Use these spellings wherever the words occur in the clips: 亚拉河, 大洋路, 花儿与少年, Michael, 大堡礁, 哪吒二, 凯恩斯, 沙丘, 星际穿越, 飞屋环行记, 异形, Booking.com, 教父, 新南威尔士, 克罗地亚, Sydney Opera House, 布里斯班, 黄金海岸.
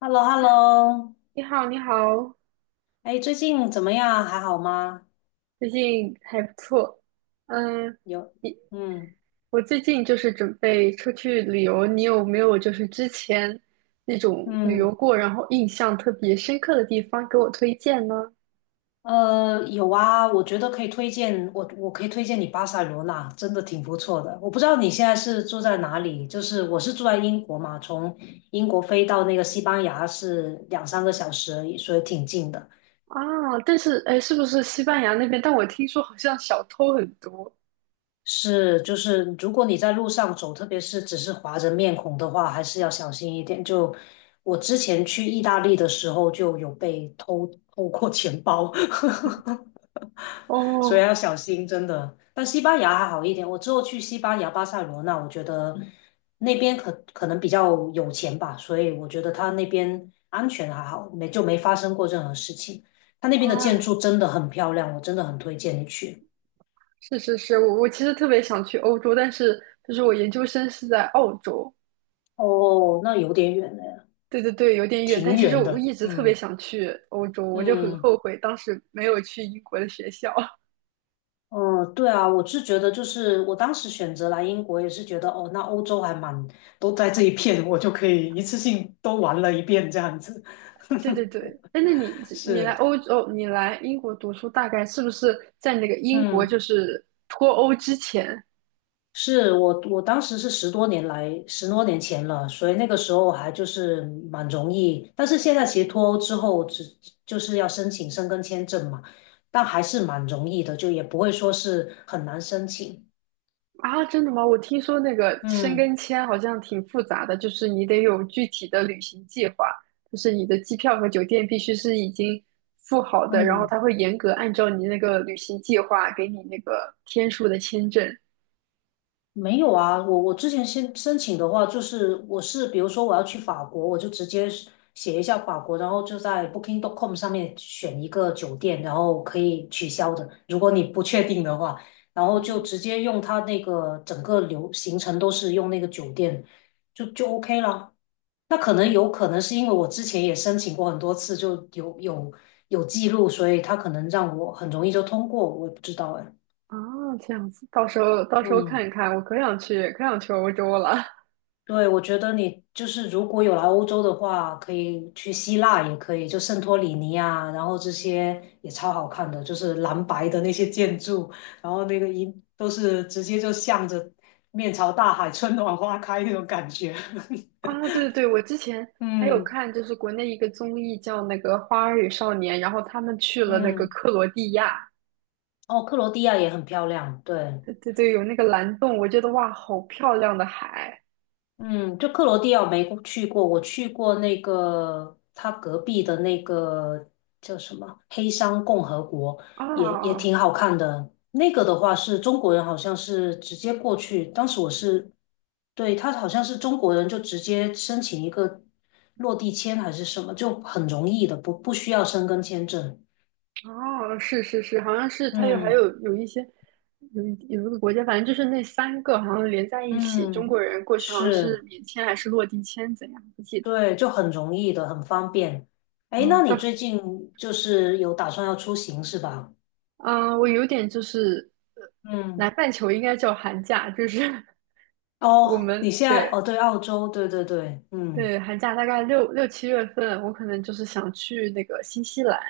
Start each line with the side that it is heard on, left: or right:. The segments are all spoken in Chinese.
left: h e l l o h e l l o
right: 你好，你好，
left: 哎，最近怎么样？还好吗？
right: 最近还不错。嗯，
left: 有，
right: 你
left: 嗯
right: 我最近就是准备出去旅游，你有没有就是之前那种旅
left: 嗯，
right: 游过，然后印象特别深刻的地方给我推荐呢？
left: 有啊，我觉得可以推荐我，我可以推荐你巴塞罗那，真的挺不错的。我不知道你现在是住在哪里，就是我是住在英国嘛，从英国飞到那个西班牙是两三个小时而已，所以挺近的。
right: 啊，但是哎，是不是西班牙那边？但我听说好像小偷很多
left: 是，就是如果你在路上走，特别是只是划着面孔的话，还是要小心一点。就我之前去意大利的时候，就有被偷偷过钱包，所以
right: 哦。
left: 要小心，真的。但西班牙还好一点，我之后去西班牙巴塞罗那，我觉得那边可能比较有钱吧，所以我觉得他那边安全还好，没就没发生过任何事情。他那边的建
right: 啊，
left: 筑真的很漂亮，我真的很推荐你去。
right: 是是是，我其实特别想去欧洲，但是就是我研究生是在澳洲。
left: 哦，那有点远呢。
right: 对对对，有点远，但
left: 挺
right: 其实
left: 远
right: 我
left: 的，
right: 一直特别
left: 嗯
right: 想去欧洲，我就很
left: 嗯，
right: 后悔当时没有去英国的学校。
left: 哦，对啊，我是觉得就是我当时选择来英国也是觉得哦，那欧洲还蛮，都在这一片，我就可以一次性都玩了一遍这样子。
right: 对对对，哎，那你来
left: 是，
right: 欧洲，你来英国读书，大概是不是在那个英国
left: 嗯，
right: 就是脱欧之前？
left: 是我当时是十多年前了，所以那个时候还就是蛮容易，但是现在其实脱欧之后就是要申请申根签证嘛，但还是蛮容易的，就也不会说是很难申请。
right: 啊？真的吗？我听说那个申
left: 嗯
right: 根签好像挺复杂的，就是你得有具体的旅行计划，就是你的机票和酒店必须是已经付好的，然后
left: 嗯。
right: 他会严格按照你那个旅行计划给你那个天数的签证。
left: 没有啊，我之前先申请的话，就是我是比如说我要去法国，我就直接是写一下法国，然后就在 Booking.com 上面选一个酒店，然后可以取消的，如果你不确定的话，然后就
right: 嗯
left: 直接用它那个整个行程都是用那个酒店，就 OK 了。那可能有可能是因为我之前也申请过很多次，就有记录，所以他可能让我很容易就通过，我也不知道哎，
right: 啊，这样子，到时候
left: 嗯
right: 看一看，我可想去，可想去欧洲了。
left: 对，我觉得你就是如果有来欧洲的话，可以去希腊，也可以就圣托里尼啊，然后这些也超好看的，就是蓝白的那些建筑，然后那个都是直接就向着面朝大海，春暖花开那种感觉。
right: 啊！对对对，我之前还有
left: 嗯
right: 看，就是国内一个综艺叫那个《花儿与少年》，然后他们去了那个
left: 嗯，
right: 克罗地亚。
left: 哦，克罗地亚也很漂亮，对。
right: 对对对，有那个蓝洞，我觉得哇，好漂亮的海。
left: 嗯，就克罗地亚我没去过，我去过那个他隔壁的那个叫什么黑山共和国，
right: 啊
left: 也也
right: 啊！
left: 挺好看的。那个的话是中国人，好像是直接过去，当时我是，对，他好像是中国人就直接申请一个落地签还是什么，就很容易的，不需要申根签证。
right: 哦，是是是，好像是它有
left: 嗯
right: 有一些有一个国家，反正就是那三个好像连在一起，中
left: 嗯，
right: 国人过去好像是
left: 是。
right: 免签还是落地签，怎样不记得。
left: 对，就很容易的，很方便。哎，
right: 啊？
left: 那你最近就是有打算要出行是吧？
right: 嗯，我有点就是南
left: 嗯，
right: 半球应该叫寒假，就是 我
left: 哦，你
right: 们
left: 现在哦，
right: 对。
left: 对，澳洲，对对对，嗯，
right: 对寒假大概6、7月份，我可能就是想去那个新西兰、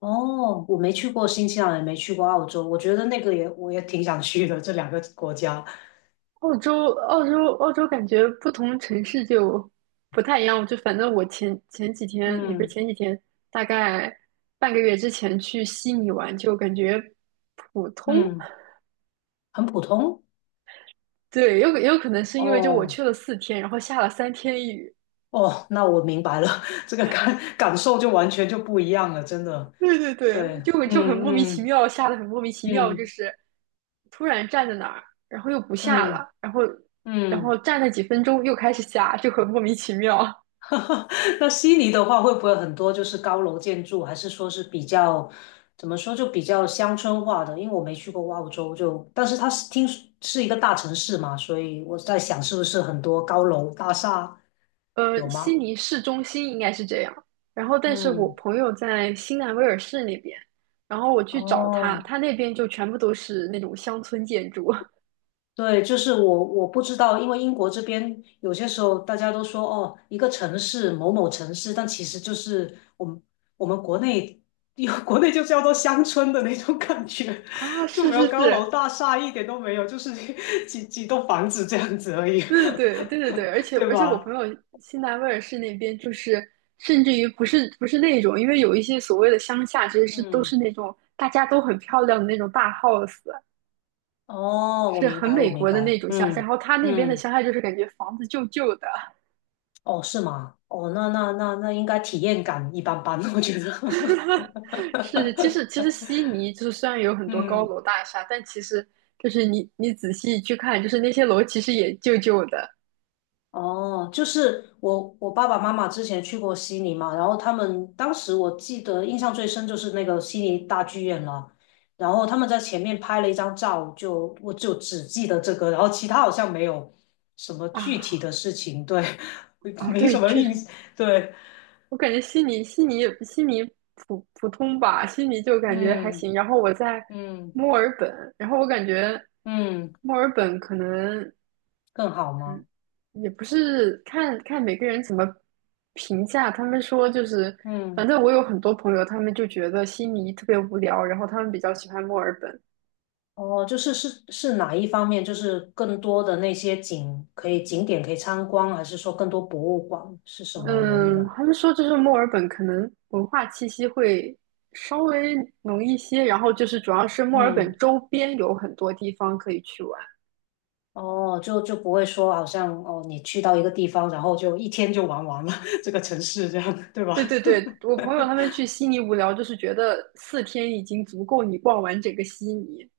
left: 哦，我没去过新西兰，也没去过澳洲，我觉得那个也我也挺想去的，这两个国家，
right: 澳洲、澳洲、澳洲，感觉不同城市就不太一样。就反正我前几天，也不是
left: 嗯
right: 前几天，大概半个月之前去悉尼玩，就感觉普通。
left: 嗯，很普通，
right: 对，有可能是因为就我
left: 哦
right: 去了四天，然后下了三天雨。
left: 哦，那我明白了，这个感受就完全就不一样了，真的，
right: 对对
left: 对，
right: 对，就很莫名
left: 嗯
right: 其
left: 嗯
right: 妙，下的很莫名其妙，就
left: 嗯
right: 是突然站在那儿，然后又不下
left: 嗯
right: 了，然后
left: 嗯。
right: 站了几分钟又开始下，就很莫名其妙。
left: 那悉尼的话，会不会很多就是高楼建筑，还是说是比较怎么说就比较乡村化的？因为我没去过澳洲就，但是它是听说是一个大城市嘛，所以我在想是不是很多高楼大厦有
right: 悉
left: 吗？
right: 尼市中心应该是这样，然后但是我
left: 嗯，
right: 朋友在新南威尔士那边，然后我去找他，
left: 哦，
right: 他那边就全部都是那种乡村建筑。
left: 对，就是我我不知道，因为英国这边有些时候大家都说哦，一个城市某某城市，但其实就是我们国内有 国内就叫做乡村的那种感觉，
right: 啊，
left: 就
right: 是
left: 没
right: 是
left: 有高
right: 是，
left: 楼大厦，一点都没有，就是几栋房子这样子而已，
right: 对对对对对对，而 且
left: 对
right: 我
left: 吧？
right: 朋友新南威尔士那边就是，甚至于不是那种，因为有一些所谓的乡下，其实是都
left: 嗯，
right: 是那种大家都很漂亮的那种大 house，
left: 哦，
right: 就
left: 我
right: 是
left: 明
right: 很
left: 白，我
right: 美
left: 明
right: 国的那
left: 白，
right: 种乡下。然
left: 嗯
right: 后他那边的
left: 嗯，
right: 乡下就是感觉房子旧旧的。
left: 哦，是吗？哦，那应该体验感一般般，我觉得，
right: 是其实悉尼就是虽然有 很多高
left: 嗯。
right: 楼大厦，但其实就是你仔细去看，就是那些楼其实也旧旧的。
left: 哦，就是我我爸爸妈妈之前去过悉尼嘛，然后他们当时我记得印象最深就是那个悉尼大剧院了，然后他们在前面拍了一张照，就我就只记得这个，然后其他好像没有什么具体
right: 啊
left: 的事情，对，
right: 啊，
left: 没什
right: 对，
left: 么
right: 确
left: 印，
right: 实
left: 对，
right: 我感觉悉尼普通吧，悉尼就感觉还
left: 嗯
right: 行。然后我在
left: 嗯
right: 墨尔本，然后我感觉
left: 嗯，
right: 墨尔本可能
left: 更好吗？
right: 也不是。看看每个人怎么评价，他们说就是，反
left: 嗯。
right: 正我有很多朋友，他们就觉得悉尼特别无聊，然后他们比较喜欢墨尔本。
left: 哦，就是是是哪一方面？就是更多的那些景可以景点可以参观，还是说更多博物馆？是什么原因
right: 嗯，
left: 啊？
right: 他们说就是墨尔本可能文化气息会稍微浓一些，然后就是主要是墨尔
left: 嗯，
right: 本周边有很多地方可以去玩。
left: 哦，就就不会说好像哦，你去到一个地方，然后就一天就玩完了 这个城市，这样对
right: 对
left: 吧？
right: 对对，我朋友他们去悉尼无聊，就是觉得四天已经足够你逛完整个悉尼。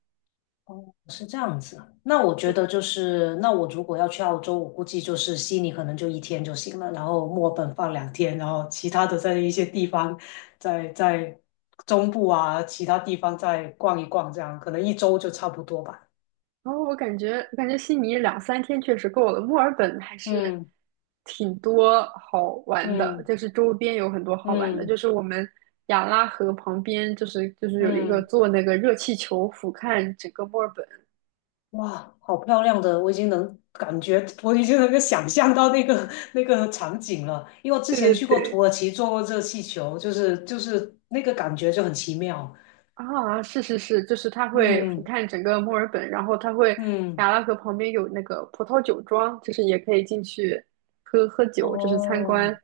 left: 是这样子，那我觉
right: 对，
left: 得就是，那我如果要去澳洲，我估计就是悉尼可能就一天就行了，然后墨尔本放两天，然后其他的在一些地方，在在中部啊，其他地方再逛一逛，这样可能一周就差不多吧。
right: 然后我感觉悉尼2、3天确实够了，墨尔本还是
left: 嗯
right: 挺多好玩的，
left: 嗯
right: 就是周边有很多好玩的，就
left: 嗯
right: 是我们亚拉河旁边，就是有一个
left: 嗯，
right: 坐那个热气球俯瞰整个墨尔本。
left: 哇，好漂亮的，我已经能感觉，我已经能够想象到那个 那个场景了，因为我之
right: 对
left: 前
right: 对
left: 去过土
right: 对，
left: 耳其坐过热气球，就是就是那个感觉就很奇妙。
right: 啊，是是是，就是它会俯
left: 嗯。
right: 瞰整个墨尔本，然后它会
left: 嗯，
right: 雅拉河旁边有那个葡萄酒庄，就是也可以进去喝喝酒，就是参观，
left: 哦，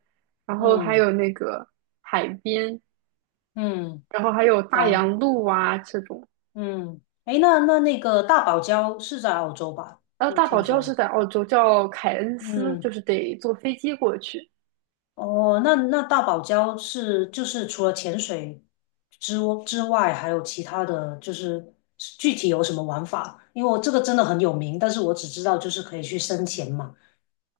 right: 然后还
left: 嗯
right: 有那个海边，
left: 嗯，
right: 然后还有大
left: 行，
right: 洋路啊这种。
left: 嗯，诶，那个大堡礁是在澳洲吧？
right: 然后
left: 我
right: 大堡
left: 听
right: 礁是
left: 说，
right: 在澳洲，叫凯恩斯，就
left: 嗯，
right: 是得坐飞机过去
left: 哦，那那大堡礁是就是除了潜水之之外，还有其他的就是具体有什么玩法？因为我这个真的很有名，但是我只知道就是可以去深潜嘛，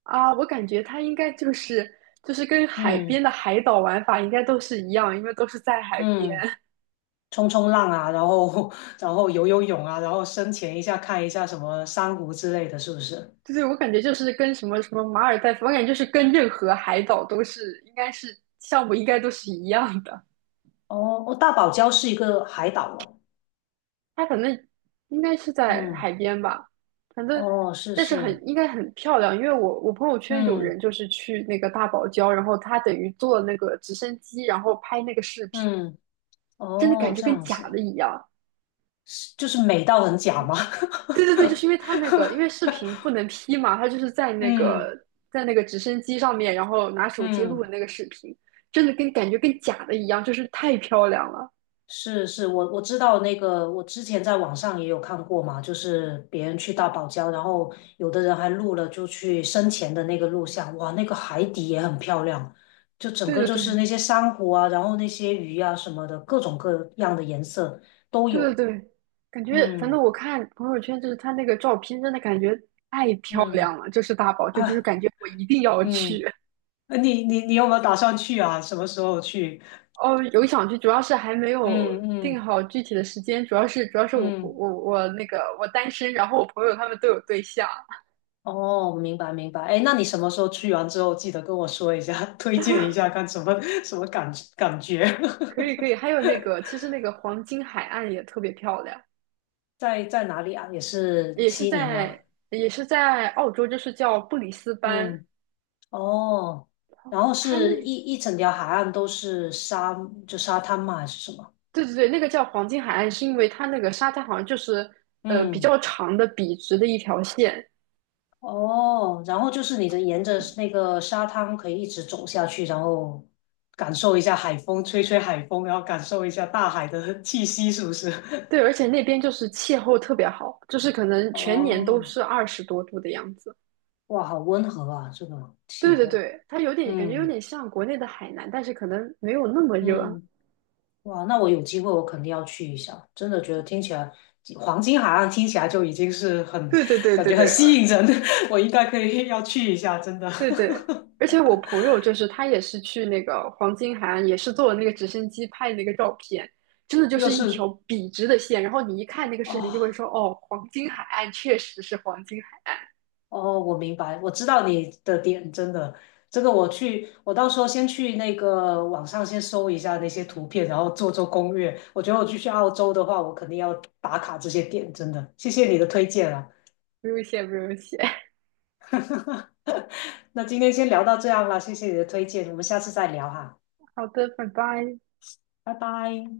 right: 啊。我感觉它应该就是跟海边
left: 嗯
right: 的海岛玩法应该都是一样，因为都是在海边。
left: 嗯，冲浪啊，然后 然后游泳啊，然后深潜一下看一下什么珊瑚之类的，是不是？
right: 对对，我感觉就是跟什么什么马尔代夫，我感觉就是跟任何海岛都是，应该是项目应该都是一样的。
left: 哦哦，大堡礁是一个海岛哦。
right: 它可能应该是在
left: 嗯，
right: 海边吧，反正
left: 哦，是
right: 但是很
left: 是，
right: 应该很漂亮，因为我朋友圈有人
left: 嗯
right: 就是去那个大堡礁，然后他等于坐那个直升机，然后拍那个视频，
left: 嗯，
right: 真的
left: 哦，
right: 感觉
left: 这
right: 跟
left: 样
right: 假
left: 子，
right: 的一样。
left: 就是美到很假吗？
right: 对对对，就是因为他那个，因为视 频不能 P 嘛，他就是
left: 嗯
right: 在那个直升机上面，然后拿手机录的
left: 嗯，
right: 那个视频，真的跟感觉跟假的一样，就是太漂亮了。
left: 是是，我我知道那个，我之前在网上也有看过嘛，就是别人去大堡礁，然后有的人还录了就去生前的那个录像，哇，那个海底也很漂亮，就整
right: 对
left: 个
right: 对
left: 就是
right: 对
left: 那些珊瑚啊，然后那些鱼啊什么的，各种各样的颜色都
right: 对对
left: 有。
right: 对，感觉反
left: 嗯。
right: 正我看朋友圈，就是他那个照片，真的感觉太漂
left: 嗯
right: 亮了。就是大宝，就是
left: 啊，
right: 感觉我一定要去。
left: 嗯，你有没有打算去啊？什么时候去？
right: 哦，有想去，主要是还没有
left: 嗯
right: 定
left: 嗯
right: 好具体的时间，主要是
left: 嗯，
right: 我那个我单身，然后我朋友他们都有对象。
left: 哦，明白明白。哎，那你什么时候去完之后，记得跟我说一下，推荐一下，看什么 什么感觉？
right: 可以可以，还有那个，其实那个黄金海岸也特别漂亮，
left: 在在哪里啊？也是
right: 也是
left: 悉尼
right: 在
left: 吗？
right: 也是在澳洲，就是叫布里斯班，
left: 嗯，哦，然后
right: 它
left: 是
right: 那
left: 一整条海岸都是沙，就沙滩嘛，还是什么？
right: 对对对，那个叫黄金海岸，是因为它那个沙滩好像就是比
left: 嗯。
right: 较长的笔直的一条线。
left: 哦，然后就是你的沿着那个沙滩可以一直走下去，然后感受一下海风，吹吹海风，然后感受一下大海的 气息，是不是？
right: 对，而且那边就是气候特别好，就是可 能全年都
left: 哦，
right: 是20多度的样子。
left: 哇，好温和啊，这个气
right: 对对
left: 候。
right: 对，它有点感觉有
left: 嗯
right: 点像国内的海南，但是可能没有那么热。
left: 嗯，哇，那我有机会我肯定要去一下，真的觉得听起来黄金海岸听起来就已经是很
right: 对对对
left: 感
right: 对
left: 觉很
right: 对，
left: 吸引人，我应该可以要去一下，真的。
right: 对对，而且 我朋友就是他也是去那个黄金海岸，也是坐那个直升机拍那个照片，真的就
left: 又
right: 是一条
left: 是
right: 笔直的线，然后你一看那个
left: 啊、
right: 视频就会
left: 哦
right: 说，哦，黄金海岸确实是黄金海岸。
left: 哦，我明白，我知道你的点，真的，这个我去，我到时候先去那个网上先搜一下那些图片，然后做做攻略。我觉得我去澳洲的话，我肯定要打卡这些点，真的，谢谢你的推荐啊。
right: 不用谢，不用谢。
left: 那今天先聊到这样啦，谢谢你的推荐，我们下次再聊哈，
right: 好的，拜拜。
left: 拜拜。